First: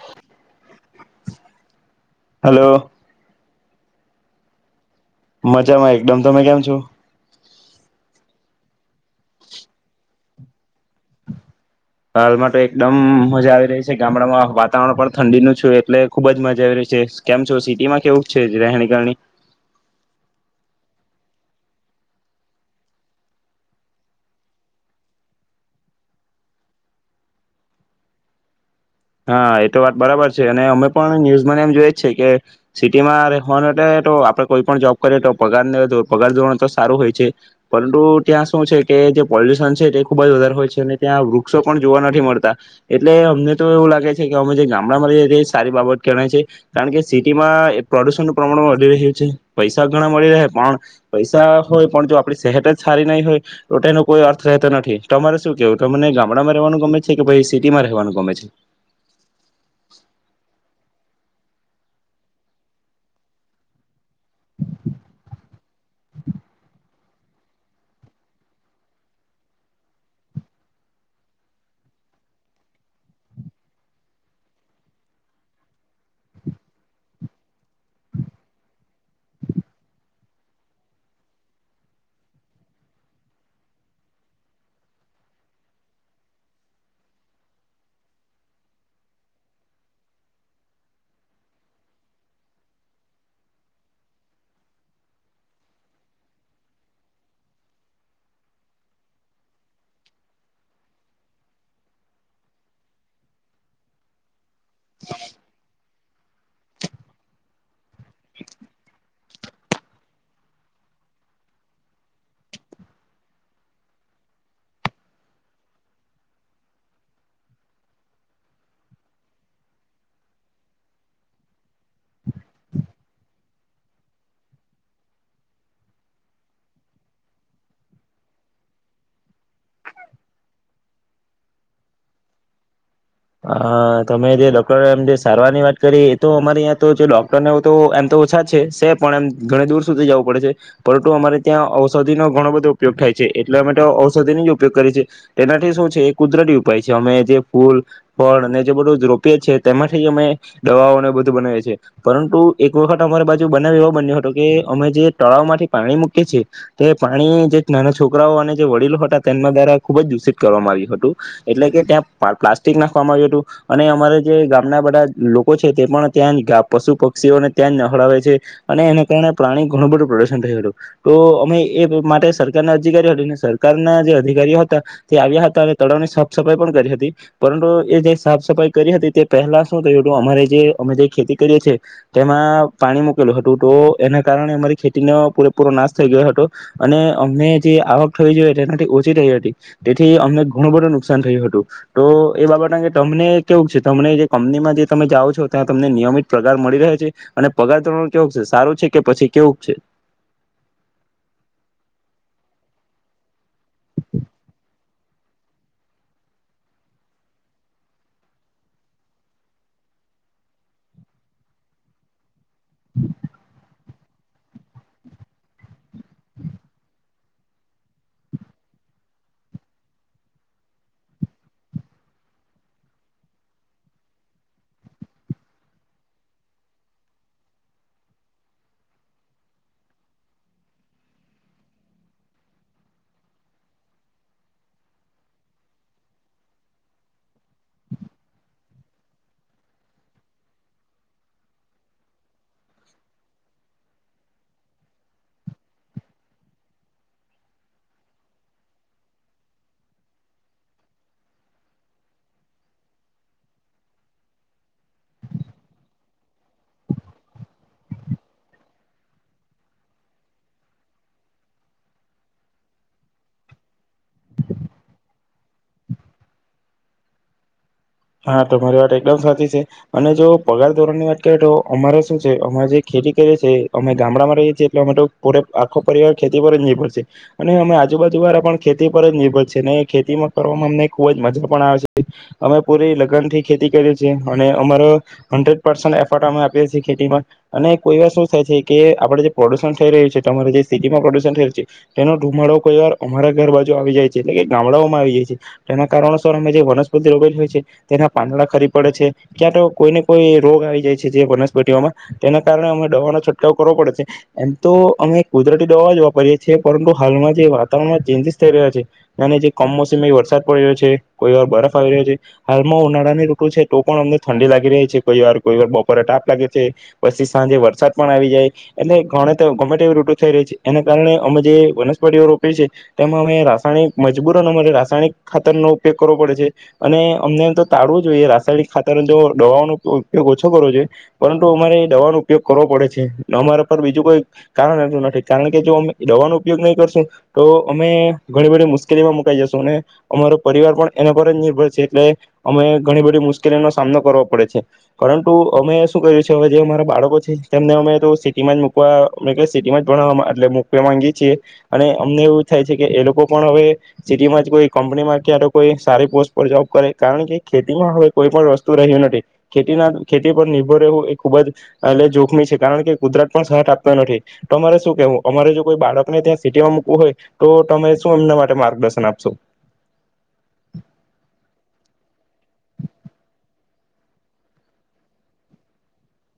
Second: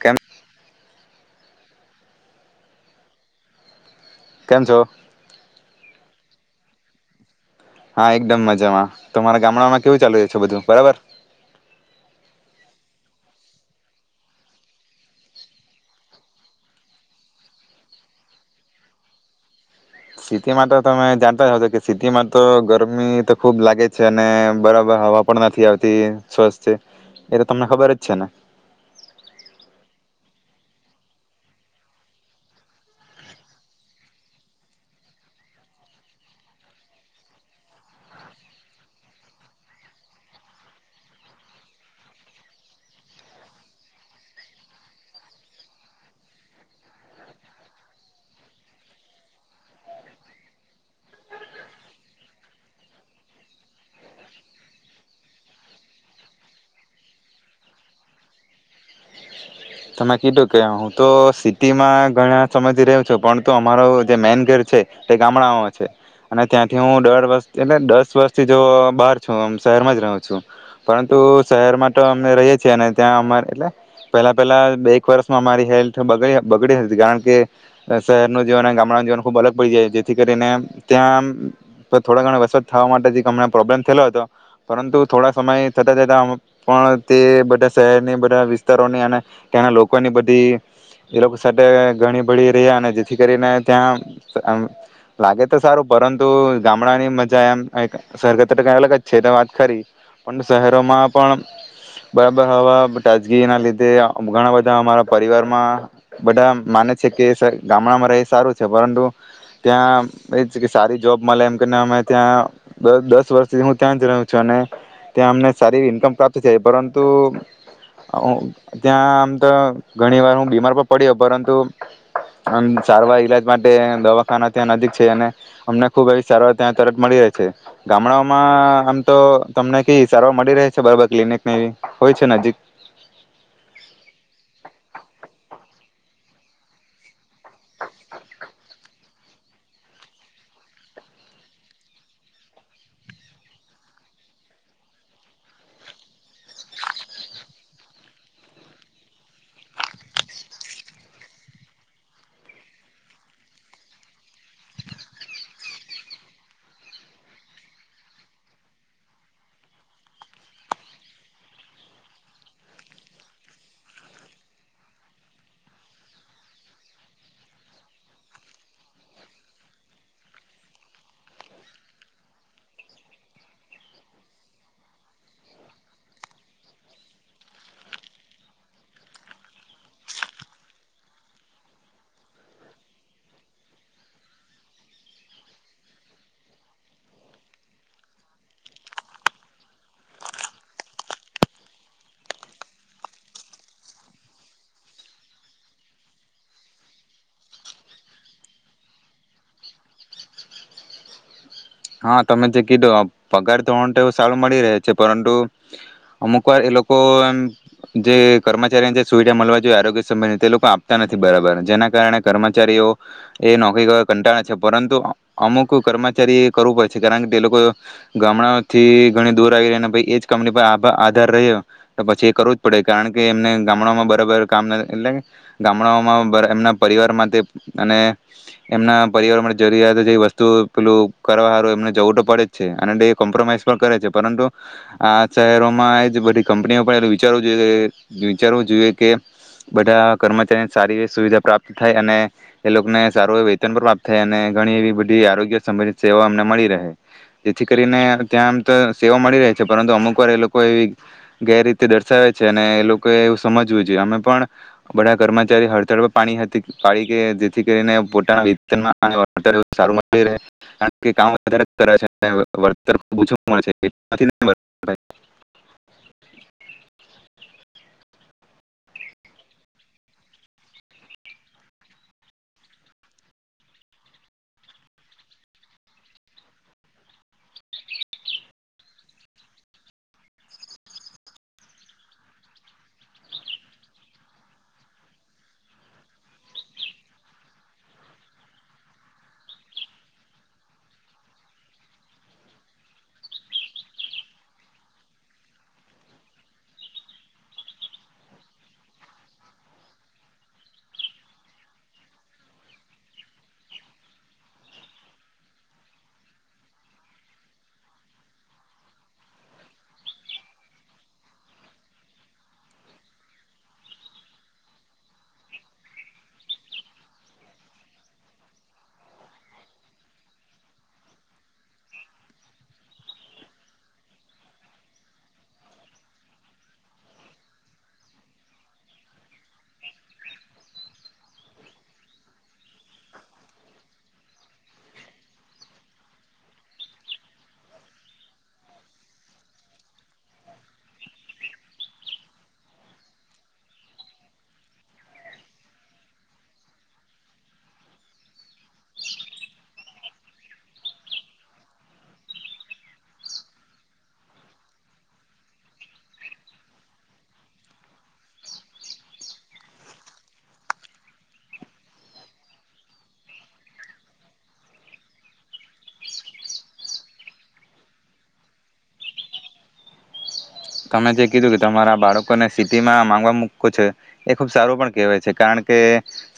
કેમ. હલો. કેમ છો. મજામાં એકદમ તમે કેમ છો. હા એકદમ મજામાં તમારા ગામડામાં કેવું ચાલુ રહે છે બધું બરાબર. હાલમાં તો એકદમ મજા આવી રહી છે ગામડામાં વાતાવરણ પણ ઠંડીનું છું એટલે ખુબ જ મજા આવી રહી છે કેમ છો સિટીમાં કેવું છે રહેણી કરણી. સિટીમાં તો તમે જાણતા છો કે સિટીમાં તો ગરમી તો ખુબ લાગે છે અને બરાબર હવા પણ નથી આવતી સ્વસ્થ છે એ તો તમને ખબર જ છે ને. હા એ તો વાત બરાબર છે અને અમે પણ ન્યુઝમાંને એમ જોઈ જ છે કે સિટીમાં રહેવા તો આપડે કોઈ પણ જોબ કરીએ તો પગારને પગાર ધોરણ તો સારું હોય છે પરંતુ ત્યાં શું છે કે જે પોલ્યુશન છે તે ખૂબ જ વધારે હોય છે અને ત્યાં વૃક્ષો પણ જોવા નથી મળતા એટલે અમને તો એવું લાગે છે કે અમે જે ગામડામાં રહીએ એ સારી બાબત કેણાય છે કારણ કે સિટીમાં પ્રદુષણ નું પ્રમાણ વધી રહ્યું છે પૈસા ઘણા મળી રહે પણ પૈસા હોય પણ જો આપણી સહેટ જ સારી નહીં હોય તો તે એનો કોઈ અર્થ રહેતો નથી તમારે શું કેવું તમને ગામડામાં રહેવાનું ગમે છે કે ભઈ સિટીમાં રહેવાનું ગમે છે. તમે કીધું કે હું તો સિટીમાં ઘણા સમયથી રહું છું પરંતુ અમારો જે મેન ગેર છે તે ગામડામાં છે અને ત્યાંથી હું દઢ વર્ષ એટલે દસ વર્ષથી જો બહાર છું શહેરમાં જ રહું છું પરંતુ શહેરમાં તો અમે રહીએ છીએ અને ત્યાં અમારે એટલે પહેલા પહેલાં બે એક વર્ષમાં અમારી હેલ્થ બગડી બગડી હતી કારણ કે શહેરનું જીવન અને ગામડાનું જીવન ખૂબ અલગ પડી જાય છે જેથી કરીને ત્યાં થોડા ઘણા વસત થવા માટેથી હમણાં પ્રોબ્લેમ થયેલો હતો પરંતુ થોડા સમય થતાં જતાં પણ તે બધા શહેરની બધા વિસ્તારોની અને ત્યાંના લોકોની બધી એ લોકો સાથે ગણી ભળી રહ્યા અને જેથી કરીને ત્યાંઆમ લાગે તો સારું પરંતુ ગામડાની મજા એમ થાય કે સરગત કઈ અલગ જ છે તો વાત ખરી પણ શહેરોમાં પણ બરાબર હવા તાજગી ના લીધે મ ઘણા બધા. અમારા પરિવાર માં બધા માને છે કે ગામડામાં રહે સારું છે પરંતુ ત્યાં એ કે સારી જોબ મળે એમ કેને અમે ત્યાં દસ વર્ષ હું ત્યાં જ રહ્યો છું અને ત્યાં અમને સારી ઈન્કમ પ્રાપ્ત થાય પરંતુ ત્યાં આમ તો ઘણી વાર હું બીમાર પણ પડયો પરંતુ અમ સારવાર ઈલા માટે દવાખાના ત્યાં નજીક છે અને અમને ખુબ એ સારવાર ત્યાં તરત મળી રહે છે. ગામડાઓમાં આમ તો તમને કેવી સારવાર મળી રહે છે બરાબર, ક્લિનિકની એવુ હોય છે નજીક. હા તમે જે ડોક્ટર એમ જે સારવારની વાત કરીએ એ તો અમારે ત્યાં તો જે ડોક્ટરને તો એમ તો ઓછા છે છે પણ એમ ઘણી દૂર સુધી જવું પડે છે પરંતુ અમારે ત્યાં ઔષધિનો ઘણો બધો ઉપયોગ થાય છે એટલે અમે તો ઔષધિની જ ઉપયોગ કરીએ છે તેનાથી શું છે એ કુદરતી ઉપાય છે અમે જે ફૂલ ફળ અને જે બધું રોપયે છે તેમાંથી અમે દવાઓને બધું બનાવીએ છીએ પરંતુ એક વખત અમારી બાજુ બનાવ એવો બન્યો હતો કે અમે જે તળાવ માંથી પાણી મૂકીએ છીએ. તે પાણી જે નાના છોકરાઓ અને જે વડીલો હતા તેમના દ્વારા ખુબ જ દૂષિત કરવામાં આવ્યું હતું એટલે કે ત્યાં પ્લાસ્ટિક ના આવયુ તું અને અમારે જે ગામના બધા લોકો છે તે પણ ત્યાં જ પશુ પક્ષીઓને ત્યાં જ ન હળાવે છે અને એના કારણે પાણી ઘણું બધું પ્રદુષણ થયું હતું તો અમે એ માટે સરકારના અધિકારી હતી. સરકારના જે અધિકારીઓ હતા તે આવ્યા હતા અને તળાવની સાફ સફાઈ પણ કરી હતી પરંતુ એ જે સાફ સફાઈ કરી હતી તે પહેલા શું થયું હતું. અમારે જે અમે જે ખેતી કરીએ છીએ તેમાં પાણી મૂકેલું હતું તો એના કારણે અમારી ખેતીનો પૂરેપૂરો નાશ થઈ ગયો હતો અને અમને જે આવક થવી જોઈએ તેનાથી ઓછી થઈ હતી. તેથી અમને ઘણું બધું નુકસાન થયું હતું તો એ બાબત કારણ કે તમને કેવું છે, તમને જે કંપનીમાં જે તમે જાઓ છો ત્યાં તમને નિયમિત પગાર મળી રહે છે અને પગાર ધોરણ કેવું છે? સારૂ છે કે પછી કેવુંક છે? હા તમે જે કીધો, પગાર ધોરણ તો સારું મળી રહે છે. પરંતુ અમુક વાર એ લોકો એમ જે કર્મચારીને જે સુવિધા મળવા જોઈએ આરોગ્ય સંબધી તે લોકો આપતા નથી બરાબર. જેના કારણે કર્મચારીઓ એ નોકરી કરવાનું કંટાડે છે. પરંતુ અમુક કર્મચારી કારણ કે તે લોકો ગામડાથી ઘણી દૂર આવીયા અને પછી એ જ કંપની પર આ આધાર રહ્યો. તો પછી એ કરવું જ પડે કારણ કે એમને ગામડાઓમાં બરાબર કામ નથી એટલે ગામડાઓમાં એમના પરિવાર માટે અને એમના પરિવાર માટે જરૂરિયાતો જે વસ્તુ પેલું કરવા હારુ એમને જવું તો પડે જ છે અને કોમ્પ્રોમાઈઝ પણ કરે છે. પરંતુ આ શહેરોમાં એ જ બધી કંપનીઓ પણ એ વિચારવું જોઈએ વિચારવું જોઈએ કે બધા કર્મચારીને સારી એવી સુવિધા પ્રાપ્ત થાય અને એ લોકોને સારું એ વેતન પણ પ્રાપ્ત થાય અને ઘણી એવી બધી આરોગ્ય સંબંધિત સેવા અમને મળી રહે જેથી કરીને ત્યાં આમ તો સેવા મળી રહે છે પરંતુ અમુક વાર એ લોકો એવી ગેરરીતે દર્શાવે છે અને એ લોકોએ એવું સમજવું જોઈએ. અમે પણ બધા કર્મચારી હડતાળ પર પાણી પાડી કે જેથી કરીને પોતાના વેતન ને એવું સારું મળી રહે કારણ કે કામ વધારે કરે છે વર્તર ઓછું મળે છે. હા તમારી વાત એકદમ સાચી છે અને જો પગાર ધોરણ ની વાત કરીએ તો અમારે શું છે, અમે જે ખેતી કરીએ અમે ગામડામાં રહીએ છીએ એટલે અમે તો પરે આખો પરિવાર ખેતી પર જ નિર્ભર છે અને અમે આજુબાજુ વાળા પણ ખેતી પર જ નિર્ભર છે અને ખેતીમાં કરવામાં અમને ખુબ જ મજા પણ આવે છે. અમે પૂરી લગન થી ખેતી કરીએ છે અને અમારો હન્ડ્રેડ પર્સન્ટ એફર્ટ અમે આપીએ છીએ ખેતીમાં અને કોઈ વાર શું થાય છે કે, આપડે જે પ્રોલ્યુસન થઈ રહ્યું છે અરે જે સિટીમાં પોલ્યુશન થઈ રહ્યું છે, તેનો ધુમાડો કોઈ વાર અમારા ઘર બાજુ આવી જાય છે એટલે કે ગામડાઓમાં આવી જાય છે. તેના કારણોસર અમે જે વનસ્પતિ રોપેલી હોય છે તેના પાંદડા ખરી પડે છે. ક્યાં તો કોઈ ને કોઈ રોગ આવી જાય છે. જે વનસ્પતિઓમાં તેના કારણે અમે દવાનો છંટકાવ કરવો પડે છે. એમ તો અમે કુદરતી દવા જ વાપરીએ છીએ, પરંતુ હાલમાં જે વાતાવરણમાં ચેન્જીસ થઈ રહ્યા છે અને જે કમોસમી વરસાદ પડી રહ્યો છે. કોઈ વાર બરફ આવી રહ્યો છે. હાલમાં ઉનાળાની ઋતુ છે તો પણ અમને ઠંડી લાગી રહી છે કોઈ વાર, કોઈ વાર બપોરે તાપ લાગે છે પછી સાંજે વરસાદ પણ આવી જાય એટલે ગણે ગમે તે એવી ઋતુ થઈ રહી છે. એના કારણે અમે જે વનસ્પતિઓ રોપી છે તેમાં અમે રાસાયણિક મજબૂરન અમારે રાસાયણિક ખાતરનો ઉપયોગ કરવો પડે છે અને અમને એમ તો ટાળવું જોઈએ. રાસાયણિક ખાતર જો દવાઓનો ઉપયોગ ઓછો કરવો જોઈએ પરંતુ અમારે એ દવાનો ઉપયોગ કરવો પડે છે. અમારા પર બીજું કોઈ કારણ એટલું નથી કારણ કે જો અમે દવાનો ઉપયોગ નહીં કરશું તો, અમે ઘણી બધી મુશ્કેલીમાં મુકાઈ જશું અને અમારો પરિવાર પણ એના પર જ નિર્ભર છે એટલે અમે ઘણી બધી મુશ્કેલીઓનો સામનો કરવો પડે છે પરંતુ અમે શું કર્યું છે હવે જે અમારા બાળકો છે. તેમને અમે તો સિટીમાં જ મૂકવા કે સિટીમાં જ ભણવા એટલે મૂકવા માંગીએ છીએ અને અમને એવું થાય છે કે એ લોકો પણ હવે સિટીમાં જ કોઈ કંપનીમાં કયા તો કોઈ સારી પોસ્ટ પર જોબ કરે કારણ કે ખેતીમાં હવે કોઈ પણ વસ્તુ રહ્યું નથી. ખેતીના ખેતી પર નિર્ભર રહેવું એ ખૂબ જ એ જોખમી છે કારણ કે કુદરત પણ સાથ આપતા નથી. તમારે શું કેહેવું? અમારે જો કોઈ બાળકને ત્યાં સિટીમાં મુૂકવું હોય તો તમે શું એમના માટે માર્ગદર્શન આપશો? તમે જે કીધું કે તમારા બાળકોને સિટીમાં માંગવા મૂકવુ છે. એ ખુબ સારું પણ કેહેવાય છે કારણ કે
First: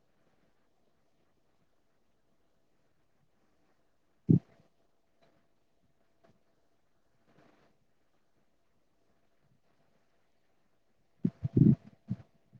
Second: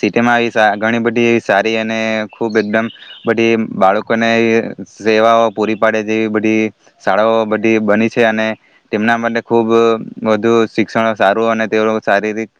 સિટી માં આવી ઘણી બધી સારી અને ખૂબ એકદમ બધી બાળકોને સેવાઓ પૂરી પાડે જેવી બધી શાળાઓ બધી બની છે અને તેમના માટે ખૂબ વધુ શિક્ષણ સારું અને તે શારીરિક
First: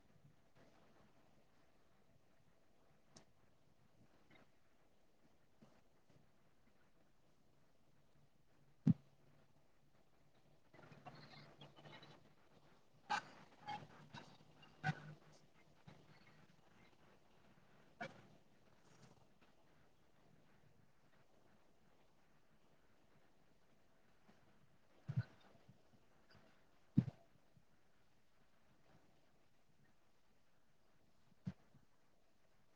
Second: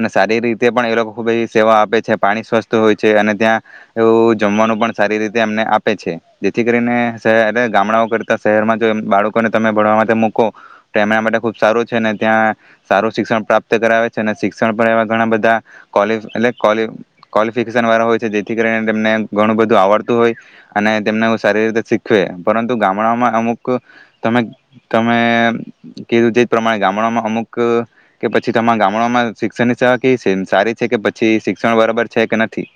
અને સારી રીતે પણ એ લોકો ખૂબ એ સેવા આપે છે, પાણી સ્વસ્થ હોય છે અને ત્યાં એવું જમવાનું પણ સારી રીતે એમને આપે છે. જેથી કરીને શહેર ગામડાઓ કરતા શહેરમાં જો બાળકોને તમે ભણવા માટે મુ કો એમના માટે ખુબ સારું છે અને ત્યાં સારું શિક્ષણ પ્રાપ્ત કરાવે છે અને શિક્ષણ પણ એ ઘણા બધા કોલી એટલે કોલીફીકેશન વાળા હોય છે. જેથી કરીને તેમને ઘણો બધું આવડતું હોય અને તેમને સારી રીતે શીખવે પરંતુ ગામડામાં અમુક તમે કો તમે કીધું તે પ્રમાણે ગામડામાં અમુક કે પછી તમા ગામડામાં શિક્ષણની સેવા કેવી છે? સારી છે કે પછી શિક્ષણ બરાબર છે કે નથી?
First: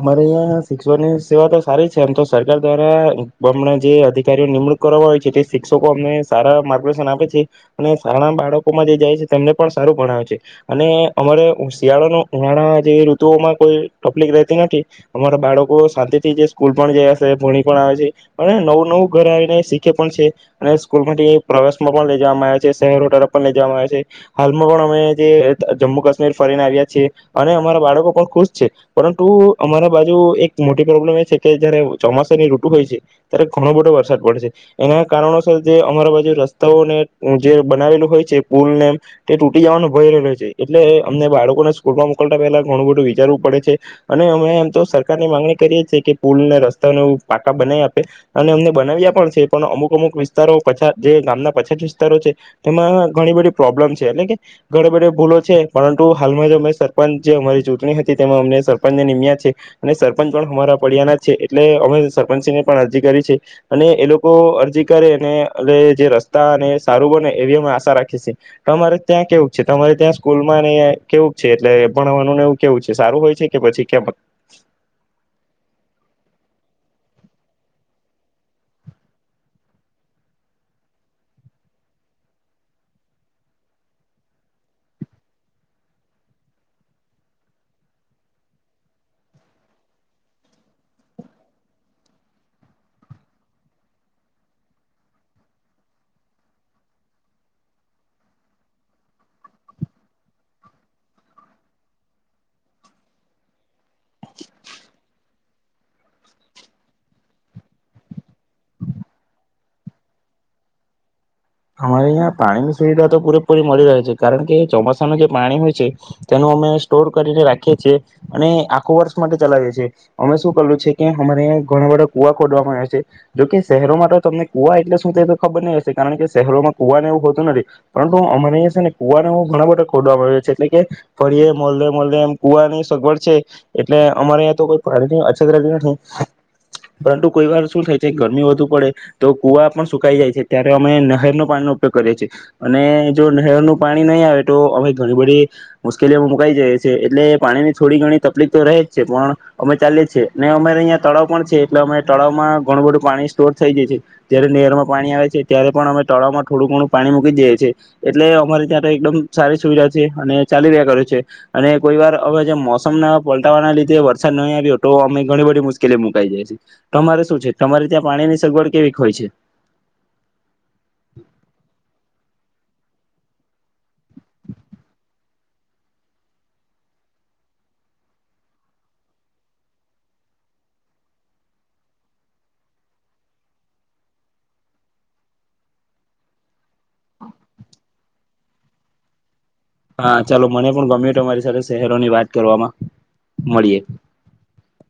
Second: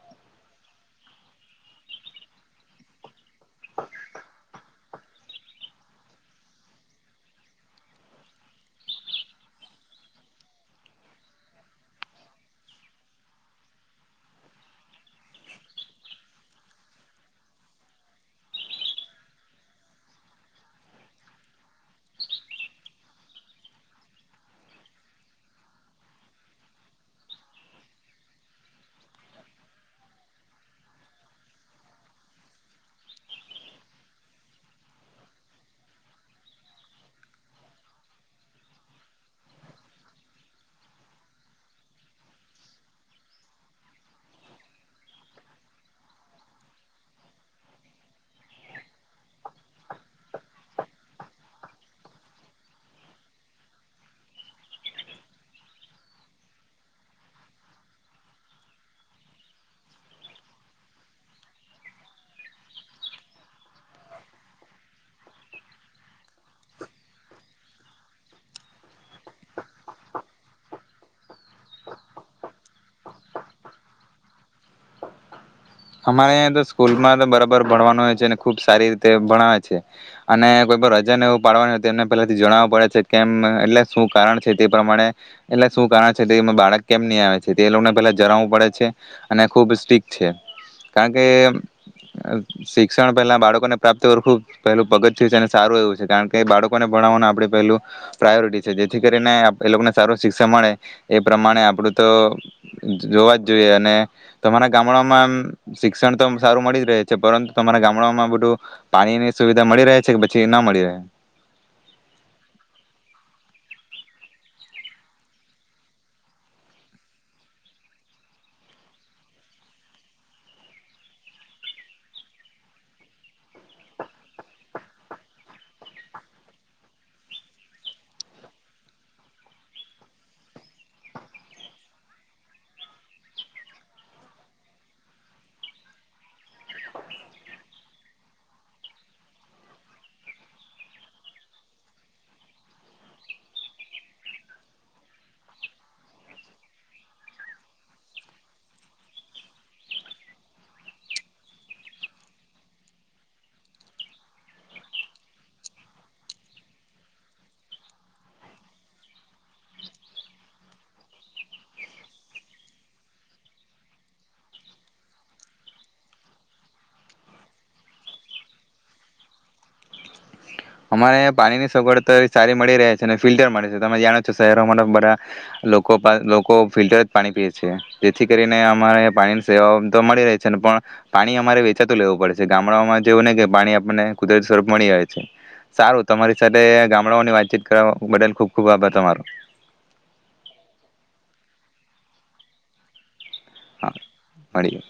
અમારે અયા શિક્ષણ ની સેવા તો સારી છે, એમ તો સરકાર દ્વારા બમણા જે અધિકારીઓ નિમણૂક કરવા હોય જેથી શિક્ષકો અમને સારા માર્ગદર્શન આપે છે અને શાળા બાળકોમાં જે જાય છે, તેમને પણ સારું ભણાવે છે અને અમારે શિયાળા ને ઉનાળા જેવી ઋતુઓમાં કોઈ ટપ્લિક રહેતી નથી નથી અમારા બાળકો શાંતિથી જે સ્કૂલ પણ ગયા છે, ભણી પણ આવે છે અને નવું નવું ઘર આવીને શીખે પણ છે અને સ્કૂલ માંથી પ્રવાસ માં પણ લઈ જવામાં આવે છે. શહેરટ પણ લઈ જવામાં આવ્યા છે. હાલમાં પણ અમે જે જમ્મુ કાશ્મીર ફરીને આવ્યા છીએ અને અમારા બાળકો પણ ખુશ છે. પરતુ પરંતુ અમારા બાજુ એક મોટી પ્રોબ્લેમ એ છે કે, જયારે ચોમાસાની ઋતુ હોય છે ત્યારે ઘણો બધો વરસાદ પડે છે. એના કારણોસર જે અમારા બાજુ રસ્તાઓને જે બનાવેલું હોય છે, પુલ ને તે તૂટી જવાનું ભય રહેલું હોય છે એટલે અમને બાળકોને સ્કૂલમાં મોકલતા પહેલા ઘણું બધું વિચારવું પડે છે. અને અમે એમ તો સરકારની માંગણી કરીએ છીએ કે પુલને રસ્તાને પાકા બનાવી આપે અને અમને બનાવ્યા પણ છે પણ અમુક અમુક વિસ્તારો પછાત જે ગામના પછાત વિસ્તારો છે. તેમાં ઘણી બધી પ્રોબ્લેમ છે એટલે કે ઘણી બધી ભૂલો છે પરંતુ હાલમાં જે અમે સરપંચ જે અમારી ચૂંટણી હતી તેમાં અમને પણ જે નિમ્યા છે અને સરપંચ પણ અમારા ફડિયાના જ છે એટલે અમે સરપંચને પણ અરજી કરી છે અને એ લોકો અરજી કરે અને જે રસ્તા અને સારું બને એવી અમે આશા રાખીએ છે. તમારે ત્યાં કેવું છે? તમારે ત્યાં સ્કૂલમાં કેવું છે એટલે ભણાવવાનું એવું કેવું છે? સારું હોય છે. કે પછી કેમ અમારેંયા તો સ્કૂલમાં તો બરાબર ભણવાનું હોય છે અને ખુબ સારી રીતે ભણાવે છે અને કોઈ પણ રજાને એવું પાડવાનું હોય તો એમને પહેલાથી જણાવું પડે છે કેમ એટલે શું કારણ છે? તે પ્રમાણે એટલે શું કારણ છે, બાળક કેમ નહી આવે છે? તે લોકોને પેલા જણાવવું પડે છે અને ખુબ સ્ટ્રિક્ટ છે. કારણ કે શિક્ષણ પહેલા બાળકોને પ્રાપ્ત હરખૂ પહેલું પગથિયું છે અને સારું એવું છે કારણ કે બાળકોને ભણવાનું આપણે પહેલું પ્રાયોરિટી છે જેથી કરીને એ લોકોને સારું શિક્ષણ મળે. એ પ્રમાણે આપણું તો જોવા જ જોઈએ અને તો મારા ગામડામાં આમ શિક્ષણ તો સારું મળી જ રહે છે પરંતુ તમારા ગામડામાં બધું પાણીની સુવિધા મળી રહે છે, કે પછી ના મળી રહે? અમારે અહીં પાણીની સુવિધા તો પૂરેપૂરી મળી રહે છે કારણ કે ચોમાસાનું જે પાણી હોય છે, તેનું અમે સ્ટોર કરીને રાખીએ છીએ અને આખું વર્ષ માટે ચલાવીએ છીએ. અમે શું કરેલું છે કે, અમારેં ઘણા બધા કુવા ખોદવામાં આવે છે. જોકે શહેરોમાં તો તમને કુવા એટલે શું તે ખબર નહી હશે. કારણ કે શહેરોમાં કુવાને એવું હોતું નથી પરંતુ અમારે અયા છે ને કુવાને ઘણા બધા ખોદવામાં આવયુ છે. એટલે કે ફરીએ મોહલ્લે મહોલ્લે એમ કુવાની સગવડ છે એટલે અમારે ત્યાં તો કોઈ પાણીની અછત રહેતી નથી પરંતુ કોઈ વાર શું થાય છે. ગરમી વધુ પડે તો કુવા પણ સુકાઈ જાય છે ત્યારે અમે ના નહેરનો પાણીનો ઉપયોગ કરીએ છીએ અને જો નહેરનું પાણી નહીં આવે તો અમે ઘણી બધી મુશ્કેલીઓમાં મુકાઈ જઈએ છીએ એટલે પાણીની થોડી ઘણી તકલીફ તો રહે જ છે પણ અમે ચાલીએ છીએ ને અમારે અહીંયા તળાવ પણ છે એટલે અમે તળાવમાં ઘણું બધું પાણી સ્ટોર થઈ જાય છીએ. જયારે નહેરમાં પાણી આવે છે ત્યારે પણ અ તળાવમાં થોડું ઘણું પાણી મૂકી દયે છે એટલે અમારી ત્યાં તો એકદમ સારી સુવિધા છે અને ચાલી રહ્યા કરે છે અને કોઈ વાર હવે જે મોસમના પલટાવાના લીધે વરસાદ નહીં આવ્યો તો અમે ઘણી બધી મુશ્કેલી માં મુકાઈ જાયીએ છે. તમારે શું છે? તમારી ત્યાં પાણીની સગવડ કેવીક હોય છે? અમારે પાણી ની સગવડતા સારી મળી રહે છે અને ફિલ્ટર મળે છે તમે જાણો છો શહેરોમાં બધા, લોકો લોકો ફિલ્ટર જ પાણી પીએ છે જેથી કરીને અમારે પાણીની સેવાઓ તો મળી રહેહી છે, ને પણ પાણી અમારે વેચાતું લેવું પડે છે, ગામડાઓમાં જેવું નહી કે પાણી આપણને કુદરતી સ્વરૂપ મળી આવે છે. સારું તમારી સાથે ગામડાઓની વાતચીત કરવા બદલ ખુબ ખુબ આભાર તમારો. હા ચાલો મને પણ ગમ્યું તમારી સાથે શહેરોની વાત કરવામાં. મળીએ હા મળીએ.